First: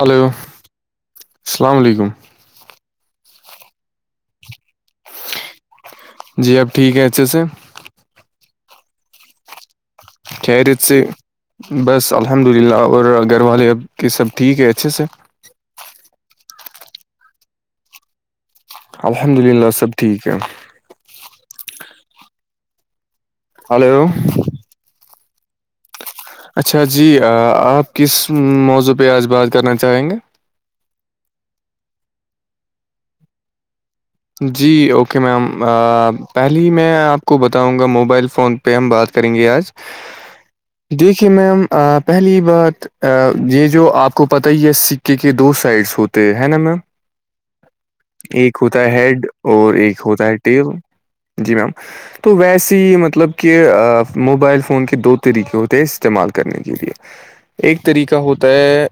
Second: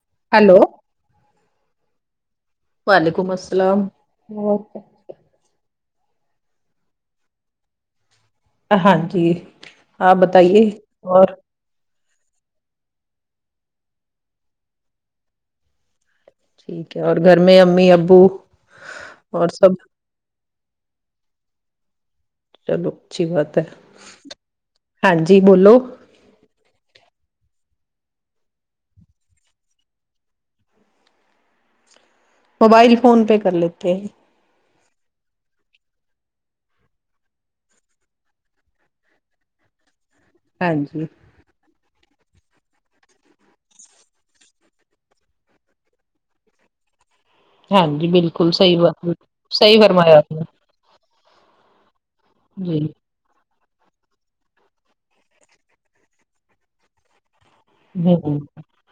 hello السلام علیکم وعلیکم السلام جی اب ٹھیک ہے اچھے سے ہاں جی آپ بتائیے خریت سے اور بس الحمد للہ اور گھر والے اب کے سب ٹھیک ہے اچھے سے ٹھیک ہے اور گھر میں امی ابو الحمد للہ سب ٹھیک ہے چلو اچھی بات ہے ہلو ہاں جی بولو اچھا جی آپ کس موضوع پہ آج بات کرنا چاہیں گے موبائل فون پے کر لیتے ہیں جی اوکے میم پہلے ہی میں آپ کو بتاؤں گا موبائل فون پہ ہم بات کریں گے آج ج ہاں جی کہ میم پہلی بات یہ جو آپ کو پتا ہی ہے سکے کے دو سائڈس ہوتے ہے نا میم ہاں جی بالکل ایک سی ہوتا ہیڈ اور ایک ہوتا ہے ٹیل جی میم تو نے ویسیے جی ہی مطلب کہ موبائل فون کے دو طریقے ہوتے استعمال کرنے کے لیے ایک طریقہ ہ ہوتا ہے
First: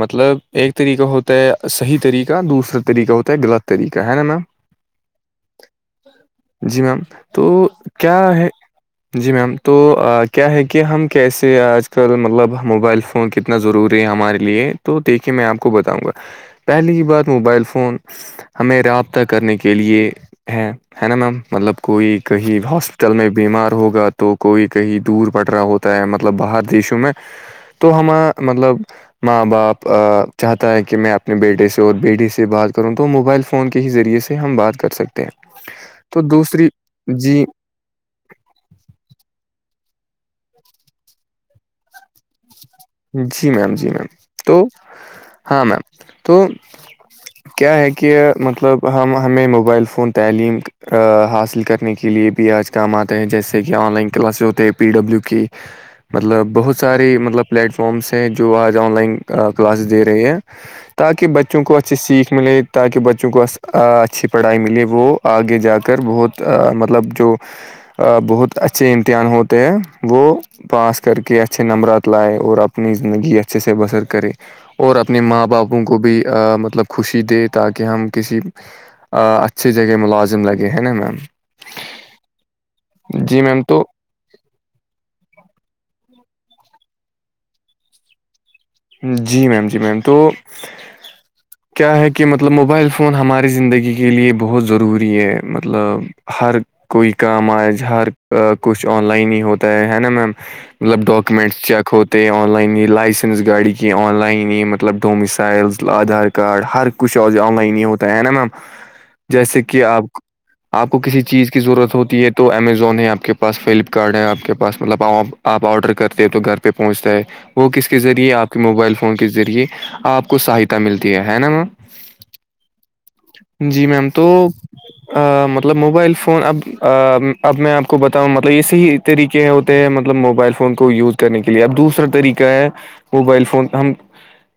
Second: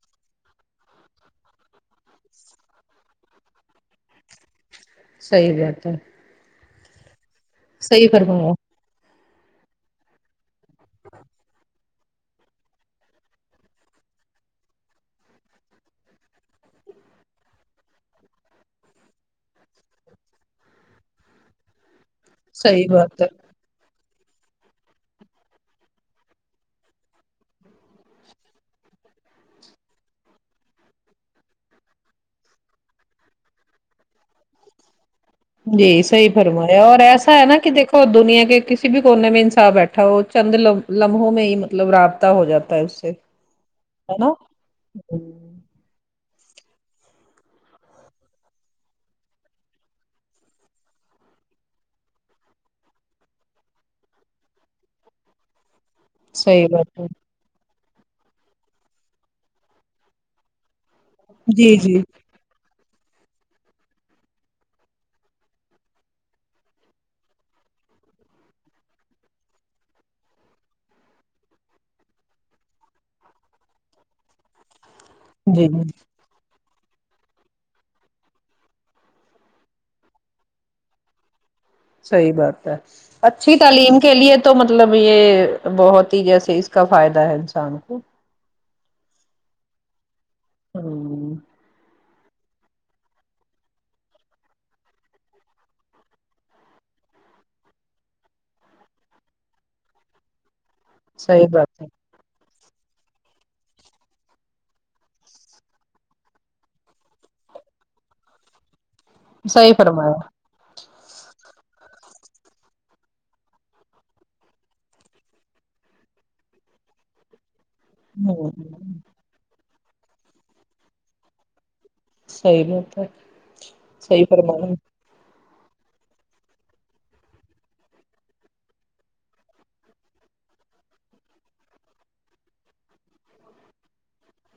مطلب ایک طریقہ ہوتا ہے صحیح طریقہ دوسرا طریقہ ہوتا ہے غلط طریقہ کہ ہے نا میم صحی بات ہے جی میم تو صحیح کیا ہے فرمایا جی میم تو کیا ہے کہ ہم کیسے آج سر مطلب موبائل فون کتنا ضروری ہے ہمارے لیے تو دیکھیے میں آپ کو بتاؤں گا پہلے کی بات موبائل فون ہمیں رابطہ کرنے کے لیے ہے ہے نا میم مطلب کوئی کہیں صحیح ہاسپٹل بات ہے میں بیمار ہوگا تو کوئی کہیں دور پڑ رہا ہوتا ہے مطلب باہر دیشوں میں تو ہم مطلب ماں باپ چاہتا ہے کہ میں اپنے بیٹے سے اور بیٹی سے بات کروں تو موبائل سے فون کے ہی ذریعے سے ہم بات کر سکتے ہیں جی تو صی دوسری فرمایا اور ایسا جی ہے ن کہ دیکھ اور دنیا کے کسی بھی کونے میں انساف بیٹھا ہو وہ چند لمحوں میں ہی مطلب رابطہ ہو جاتا ہے سے جی میم جی میم ہے نا تو ہاں صحیح میم تو کیا ہے کہ مطلب ہم ہمیں موبائل فون تعلیم حاصل کرنے کے لیے بھی آج کام آتے ہیں جیسے کہ آن لائن کلاسز ہوتے ہیں پی ڈبلیو کی [unintelligible] مطلب بہت بات ہے سارے مطلب پلیٹ فارمس ہیں جو آج آن لائن کلاسز دے رہے ہیں تاکہ بچوں جی کو اچھے جی سیکھ ملے تاکہ بچوں کو اچھی پڑھائی ملے وہ آگے جا کر بہت مطلب جو بہت اچھے امتحان ہوتے ہیں وہ پاس کر کے اچھے نمبرات لائے اور اپنی زندگی اچھے سے بسر کرے اور اپنے ماں جی جی باپوں کو بھی مطلب خوشی دے تاکہ ہم کسی اچھی جگہ ملازم لگے ہیں نا میم صحیح بات ہے جی اچھی میم تو تعلیم کے لیے تو مطلب یہ بہت ہی جیسے اس کا فائدہ ہے انسان کو جی میم جی میم تو [unintelligible] [inaudible] کیا ہے کہ مطلب موبائل فون ہمارے زندگی کے لیے بہت ضروری ہے مطلب ہر کوئی کام آج ہر کچھ آن لائن ہی ہوتا ہے ہے نا میم مطلب صحیح ڈاکومنٹس بات ہے چیک ہوتے ہیں آن لائن یہ لائسنس گاڑی کی آن لائن ہی مطلب ڈومسائلز آدھار کارڈ ہر کچھ اورج آن لائن ہی ہوتا ہے نا میم [unintelligible] جیسے صحیح کہ آپ فرمایا آپ کو کسی چیز کی ضرورت ہوتی ہے تو امیزون ہے آپ کے پاس فلپکارٹ ہے آپ کے پاس مطلب آپ آپ آرڈر کرتے ہیں تو گھر پہ پہنچتا ہے وہ کس کس آپ ہ کے موبائل فون کے ذریعے آپ کو سہایتا ملتی ہے نا م صحی نہیںتا ہے صحی تو پرمان مطلب موبائل فون اب اب میں آپ کو بتاؤں مطلب یہ صی طریقے ہوتے ہیں مطلب موبائل فون کو یوز کرنے کے لیے اب دوسرا طریقہ ہے موبائل فون ہم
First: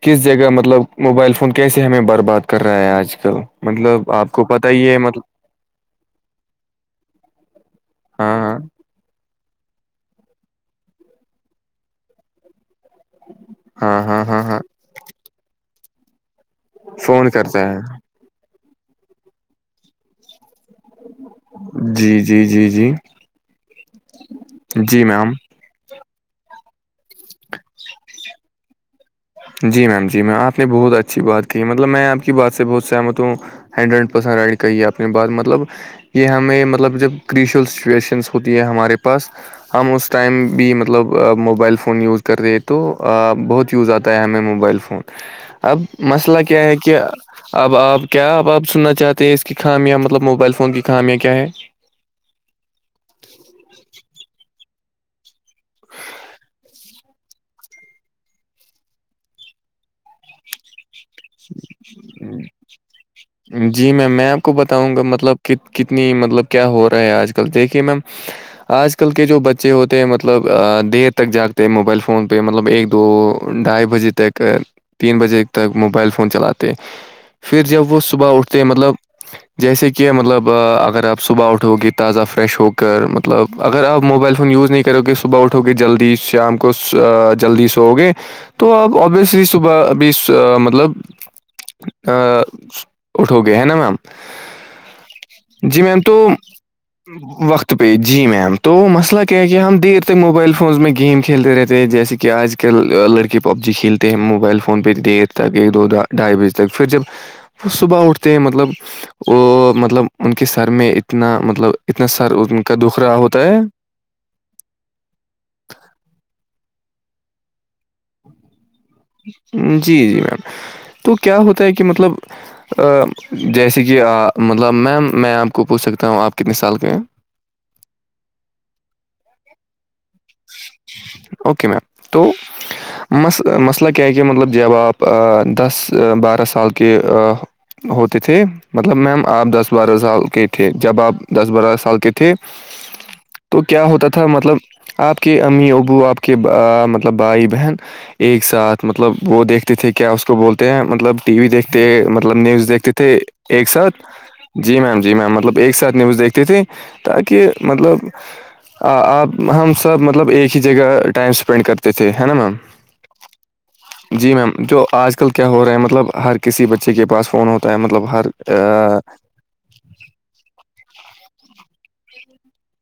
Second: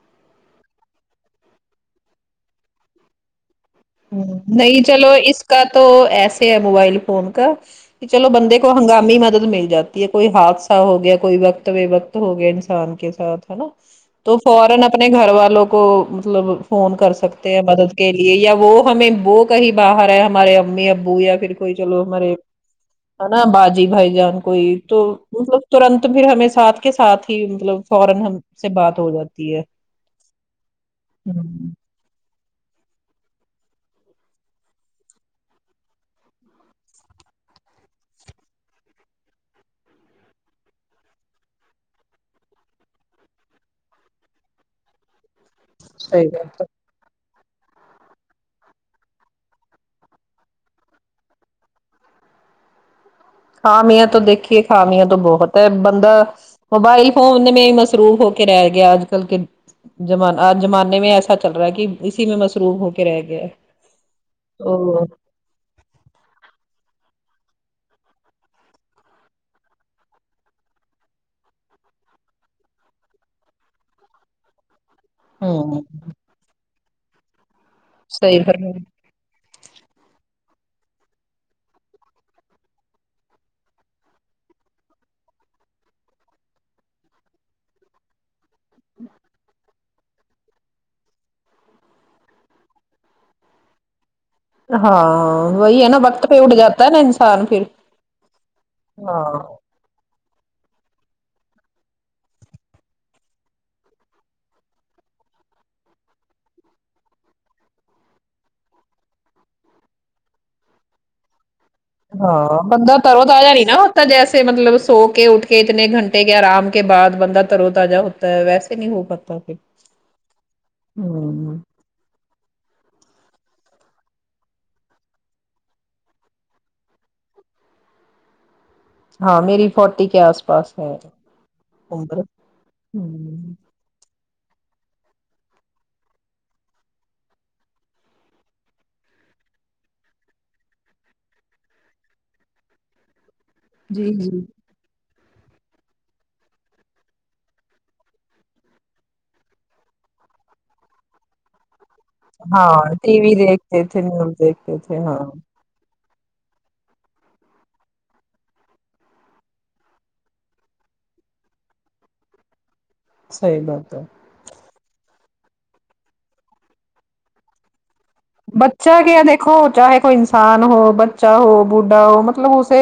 کس جگہ مطلب موبائل فون کیسے ہمیں برباد کر رہا ہے آج کل مطلب آپ ہوں، کو پتا نہیں ہی ہے چلو مطلب اس کا تو ایسے ہے موبائل فون کا کہ چلو ہاں ہاں بندے کو ہنگامی مدد مل جاتی ہے کوئی حادثہ ہو گیا کوئی وقت بے وقت ہو گئے انسان کے ساتھ نا ہاں ہاں تو ہاں ہاں فورن اپنے گھر والوں کو مطلب فون کر سکتے کرتا ہیں مدد ہے کے لیے یا وہ ہمیں وہ کہیں باہر ہے ہمارے امی ابو یا پھر کوئی چلو جی ہمارے جی جی جی ہے نا باجی بھائی جان کوئی تو جی میم مطلب ترنت پھر ہمیں ساتھ کے ساتھ ہی مطلب فورن سے بات ہو جاتی ہے جی میم جی آپ نے بہت اچھی ہ بات کی مطلب میں آپ کی بعات سے بہت سحمتوں ہنڈریڈ پرسینٹ رائڈ کریے اپنے بعد مطلب [unintelligible] یہ ہمیں مطلب جب کریشل سچویشنس ہوتی ہے ہمارے پاس ہم اس ٹائم بھی مطلب موبائل فون یوز کر رہے تو بہت یوز آتا ہمیں موبائل فون اب صحیح مسئلہ بات کیا ہے کہ اب آپ کیا اب آپ سننا چاہتے ہیں اس کی خامیاں مطلب موبائل فون کی خامیاں کیا ہے خامیا تو دیکھیے خامیا تو بہت ہے بند موبائل فون میں ہی مصروف ہو کے رہ گیا اج کل کے جمان زمانے میں ایسا چل رہا ہے کہ اسی میں مصروف ہو کے رہ گیا ہے [unintelligible] جی میم میں آپ کو تو بتاؤں گا مطلب کتنی مطلب کیا ہو رہا ہے آج کل دیکھیے میم آج کل کے جو بچے ہوتے ہیں مطلب دیر تک جاگتے ہیں موبائل فون پہ مطلب ایک دو ڈھائی بجے تیک تین بجے تک ہوں موبائل فون چلاتے پھر جب وہ صبح صحیح اٹھتے مطلب فرمایا جیسے کہ مطلب اگر آپ صبح اٹھو گی تازہ فریش ہو کر مطلب اگر آپ موبائل فون یوز نہیں کروکے صبح اٹھو گے جلدی شام کو جلدی سو گے تو آپ ابوسلی صبح ابھی مطلب [unintelligible] ا اٹھو گے ہے نا میم ہاں جی وہی ہے نا میم تو وقت پہ اٹھ جاتا ہے نا انسان پھر وقت پہ جی میم تو مسئلہ ہاں کیا ہے کہ ہم دیر تے موبائل فونز میں گیم کھیلتے رہتے ہیں جیسے کہ آج کل لڑکے پب جی کھیلتے ہیں موبائل فون پہ دھ تک ایک دو ڈھائی بجے تک پھر جب وہ صبح اٹھتے ہیں مطلب وہ مطلب ان کے سر میں اتنا مطلب اتنا سر ہاں ان کا بند دکھ رہا تروں ت آ ہوتا ہے جانی نا [unintelligible] جیسے مطلب سو کے اٹھ کے اتنے گھنٹے کے آرام کے بعد بندہ ترو تجہ ہوتا ہے ویسے نہیں ہو پاتا پھر جی جی میم تو کیا ہوں ہوتا ہے کہ مطلب [unintelligible] جیسے کہ مطلب میم میں آپ کو پوچھ سکتا ہوں آپ کتنے سال کے ہیں ہاں میری فورٹی کے آس پاس ہےر اوکے میم ہ کہ کہ مطلب جب آپ دس بارہ سال کے ہوتے تھے مطلب میم آپ دس بارہ سال کے تھے جب آپ دس بارہ سال کے تھے تو کیا ہوتا جی تھا جی مطلب آپ کے امی ابو آپ کے مطلب بھائی بہن ایک ساتھ مطلب وہ دیکھتے تھے کیا اس کو بولتے ہیں مطلب ٹی وی دیکھتےب مطلب نیوز دیکھتے ہاں ٹی تھے وی ایک دیکھتے ساتھ تھے نیوز دیکھتے جی تھے میم جی ہاں میم مطلب ایک ساتھ نیوز دیکھتے تھے تاکہ مطلب آپ ہم سب مطلب ایک ہی جگہ ٹائم اسپینڈ کرتے تھے نا میم صحیح بات ہے جی میم جو آج کل کیا ہو رہا ہے مطلب ہر کسی بچے کے پاس فون ہوتا ہے مطلب ہر بچا آ، کیا دیکھ دیکھو چاہے کوئی انسان ہو بچا ہو بوڑھا ہو مطلب اسے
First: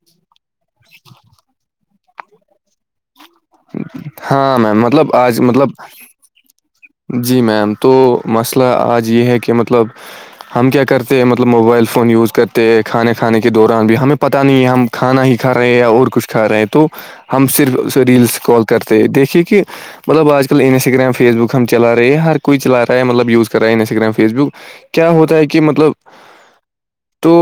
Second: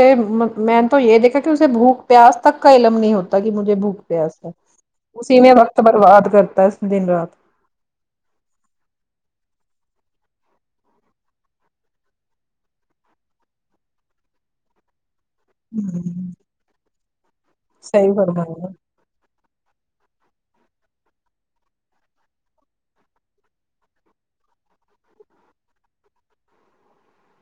میں نے تو یہ دیکھا کہ اسے بھوک پیاس تک کا علم نہیں ہوتا کہ مجھے بھوک پیاس ہے ہاں میم مطلب آج اسی میں مطلب وقت برباد کرتا ہے دن رات جی میم تو مسئلہ آج یہ ہے کہ مطلب ہم کیا کرتے ہیں مطلب موبائل فون یوز کرتے کھانے کھانے کے دوران بھی ہمیں پتہ نہیں ہے ہم کھانا ہی کھا رہے ہیں یا اور کچھ ہ کھا رہے ہیں تو ہم صرف اسے صحیح ریلس کال فرمایا کرتے ہیں دیکھیے کہ مطلب آج کل انساگرام فیس بک ہم چلا رہے ہیں ہر کوئی چلا رہا ہے مطلب یوز کر رہا ہے انسا گگرام فیس بک کیا ہوتا ہے کہ مطلب تو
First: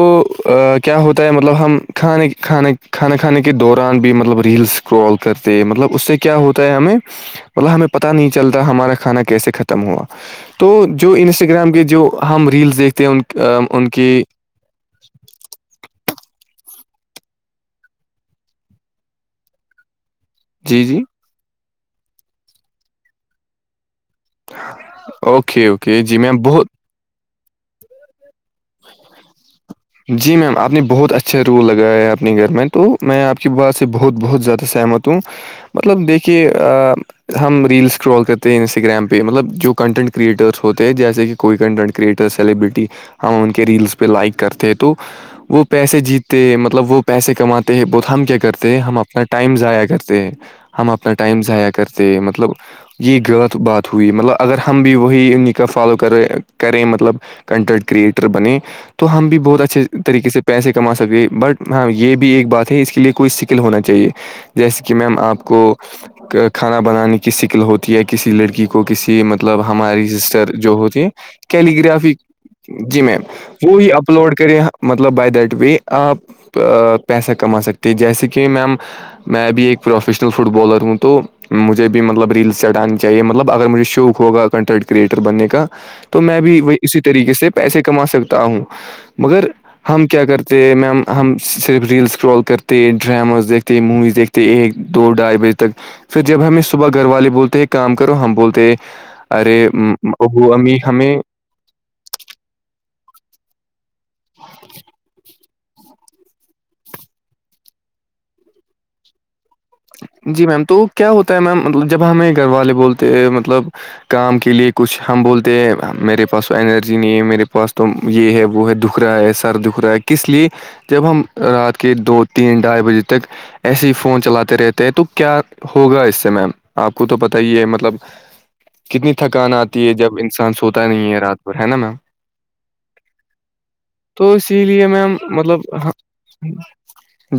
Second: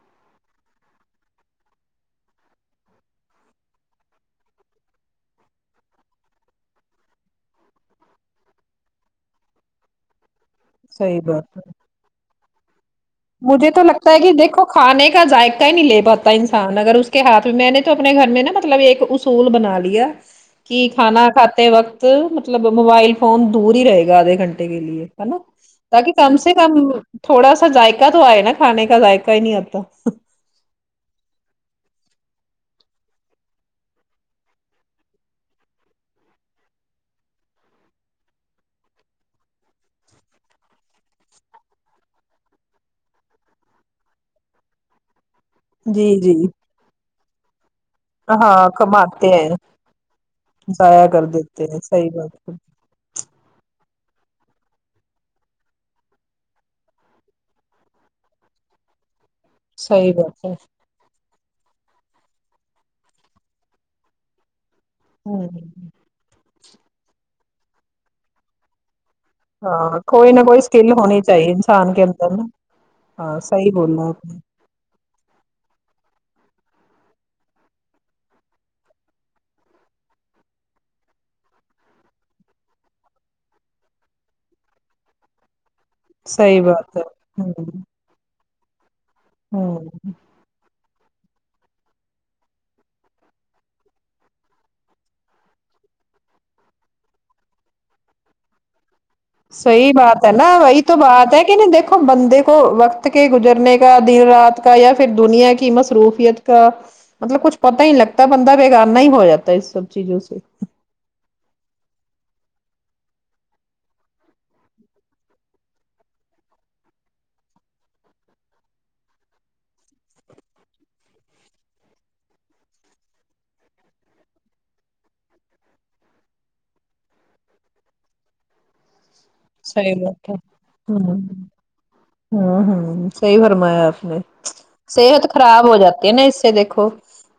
کیا ہوتا ہے مطلب ہم کھانے کھانے کھانا کھانے کے دوران بھی مطلب ریلس کرتے مطلب اس سے کیا ہوتا ہے ہمیں مطلب ہمیں پتہ نہیں چلتا ہمارا کھانا کیسے ہوا تو جو صحیح بات انسٹاگرام کے جو ہم ریلس دیکھتے ہیں ان کے مجھے تو لگتا ہے کہ دیکھو کھانے کا ذائقہ ہی نہیں لے پاتا انسان اگر اس کے ہاتھ میں نے تو اپنے گھر میں نا مطلب ایک سول بنا لییا جی کہ جی کھانا کھاتے وقت مطلب موبائل فون دور ہی رہے گا اوکے اوکے جی میم بہت [inaudible] تو ہے نا کانے کا ذائق ہی نہیں اتا جی میم آپ نے بہت اچھا رول لگایا ہے اپنے گھر میں تو میں آپ کی بات سے بہت بہت زیادہ سہمت ہوں مطلب دیکھیے آ ہم ریلس اسکرال کرتے ہیں انسٹاگررام پہ مطلب جو کنٹینٹ کریئٹرس ہوتے ہیں جیسے کہ کوئی کنٹینٹ کریٹر سیبریٹی ہم ان کے ریلس پہ لائک کرتے تو وہ پیسے جی جی جیتتے ہیں مطلب وہ پیسے کماتے ہیں بہت ہم کیا ہاں کرتے ہم اپنا کماتے ٹائم ہیں ضائع کرتے ہم ضائع اپنا کر ٹائم دیتے ضائع ہیں صحیح کرتے بات مطلب ہے یہ غلط بات ہوئی ہے مطلب اگر ہم بھی وہی ان کا فالو کرے کریں مطلب کنٹینٹ کریئٹر بنے تو ہم بھی بہت اچھا اچھے صحیح طریقے سے بات ہے پیسے کما سکے بٹ ہاں یہ بھی ایک بات ہے اس کے لیے کوئی سکل ہونا چاہیے جیسے کہ میم آپ ہوں کو کھانا بنانے کی شکل ہوتی ہے کسی لڑکی کو کسی مط مطلب ہاں ہماری کوئی نہ سسٹر کوئی جو اسکل ہوتے ہیں ہونی چاہیے انسان کے کیلیگرافی اندر نا جی میم ہاں صحیح وہی بولنا آپ اپلوڈ نے کر مطلب بائی دیٹ وے آپ پیسہ کما سکتے ہیں جیسے کہ میم میں بھی ایک پروفیشنل فٹ بالر ہوں تو مجھے بھی مطلب ریلس چٹانی چاہیے مطلب اگر مجھے شوق ہوگا کنٹینٹ کریئٹر بننے کا تو تو میں بھی صحیح وہ بات اسی ہے طریقے سے ہوں پیسے کما سکتا ہوں مگر ہوں ہم کیا کرتے تو میم ہم صرف ریلس اس کررال کرتے ڈراماز دیکھتے موویز دیکھتے ایک دو ڈھائی بجے تک پھر جب ہمیں صبح گھر والے بولتے ہیں کام کرو ہم بولتے ہیں صحی بات ہے نا وہی تو بات ہے نہیں دیکھو بندے کو وقت کے گزرنے کا دن رات کا یا پھر دنیا کی مصروفیت کا مطلب کچھ پتا ہی نہیں لگتا بند بیگاننا ہی ہواتا ہے اس سب چیزوں سے جی میم تو کیا ہوتا ہے میم جب ہمیں گھر والے بولتے ہیں مطلب کام کے لئے کچھ ہم بولتے ہیں میرے پاس تو انرجی نہیں ہے میرے پاس تو یہ ہے وہ ہے دکھ رہا ہے سر دکھ رہا ہے کس لیے جب ہم رات کے دو تین ڈھائی بجے تک ایسے ہی فون چلاتے رہتے ہیں تو کیا ہوگا اس سے میم آپ کو تو پتا ہی ہے مطلب کتنی تھکان آتی ہے صحیح جب بات انسان سوتا نہیں ہے ہوں رات ب ہے نا میم ہوں ہوں صحی فرمایا آپ نے تو اسی لیے میم صحت مطلب خراب ہو جاتی ہے نا اس سے دیکھو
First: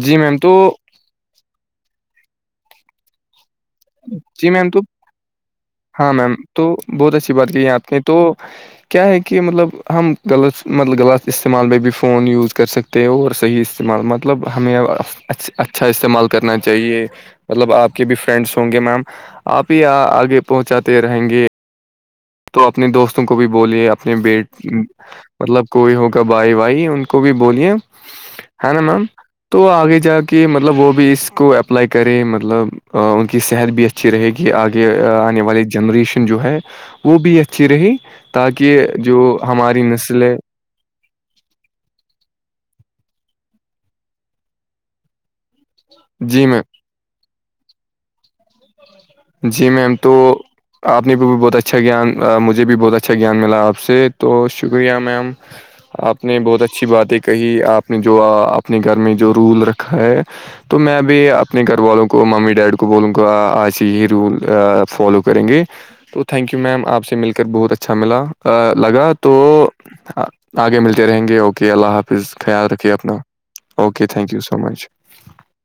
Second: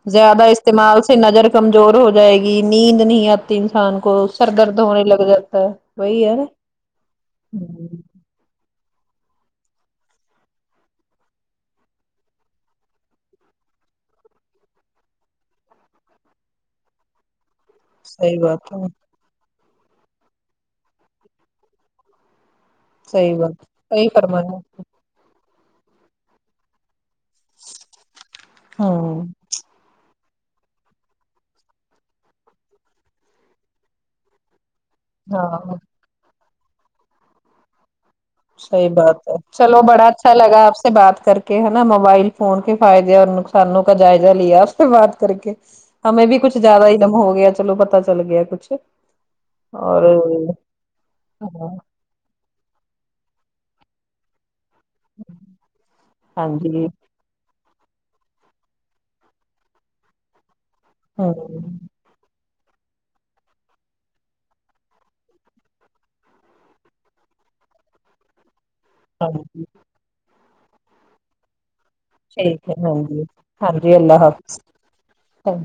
جی میم زیادہ تو استعمال سے نظر کمزور ہو جائے گی نیند نہیں ا انسان کو جی سر میم درد تو ہونے لگ جاتا ہے ہاں وہی میم ہے نا تو بہت اچھی بات کہ ہے آپ ہوں نے تو کیا ہے کہ مطلب ہم غلط مطلب غلط استعمال میں بھی فون یوز کر سکتے ہیں تھے اور صحیح استعمال مطلب ہمیں اچھا استعمال کرنا چاہیے مطلب آپ کے بھی صحیح فرینڈس بات ہوں گے ہے میم آپ ہی آگے پہنچاتے رہیں گے تو اپنے دوستوں صحیح کو بھی بات بولیے صحیح اپنے فرمایا بیٹ مطلب کوئی ہوگا بائی وائی ان کو بھی بولیے ہے نا میم ہاں تو آگے جا کے مطلب وہ بھی اس کو اپلائی کرے مطلب ا ان کی صحت بھی اچھی اچھی رہے گی آگے آنے والی ہاں جنریشن جو ہے وہ بھی اچھی رہی تاکہ صحیح بات ہے جو چلو ہماری بڑا نسل اچھا ہے لگا آپ سے اس سے بات کر کے ہے نا موبائل فون کے فائدے اور نقصانوں کا جائزہ لیا اس سے بات کر کے ہمیں بھی جی کچھ میم زیادہ ہی دم ہو گیا چلو پتا چل گیا کچھ جی میم اور تو آپ نے بھی بھی بہت اچھا گیان مجھے بھی بہت اچھا گیان ملا آپ سے تو شکریہ میم آپ نے ہاں بہت جی اچھی باتیں کہی آپ جو اپنے گھر میں جو رول رکھا ہے تو میں بھی ہ اپنے گھر والوں کو ممی ڈیڈی کو بولوں ہی رول فالو کریں گے تو تھینک یو میم آپ سے مل کر بہت اچھا ملا لگا ہاں تو جی آگے ملتے رہیں گے اوکے اللہ حافظ پس خیال ٹھیک ہے رکھیے ہاں اپنا جی okay thank you so much O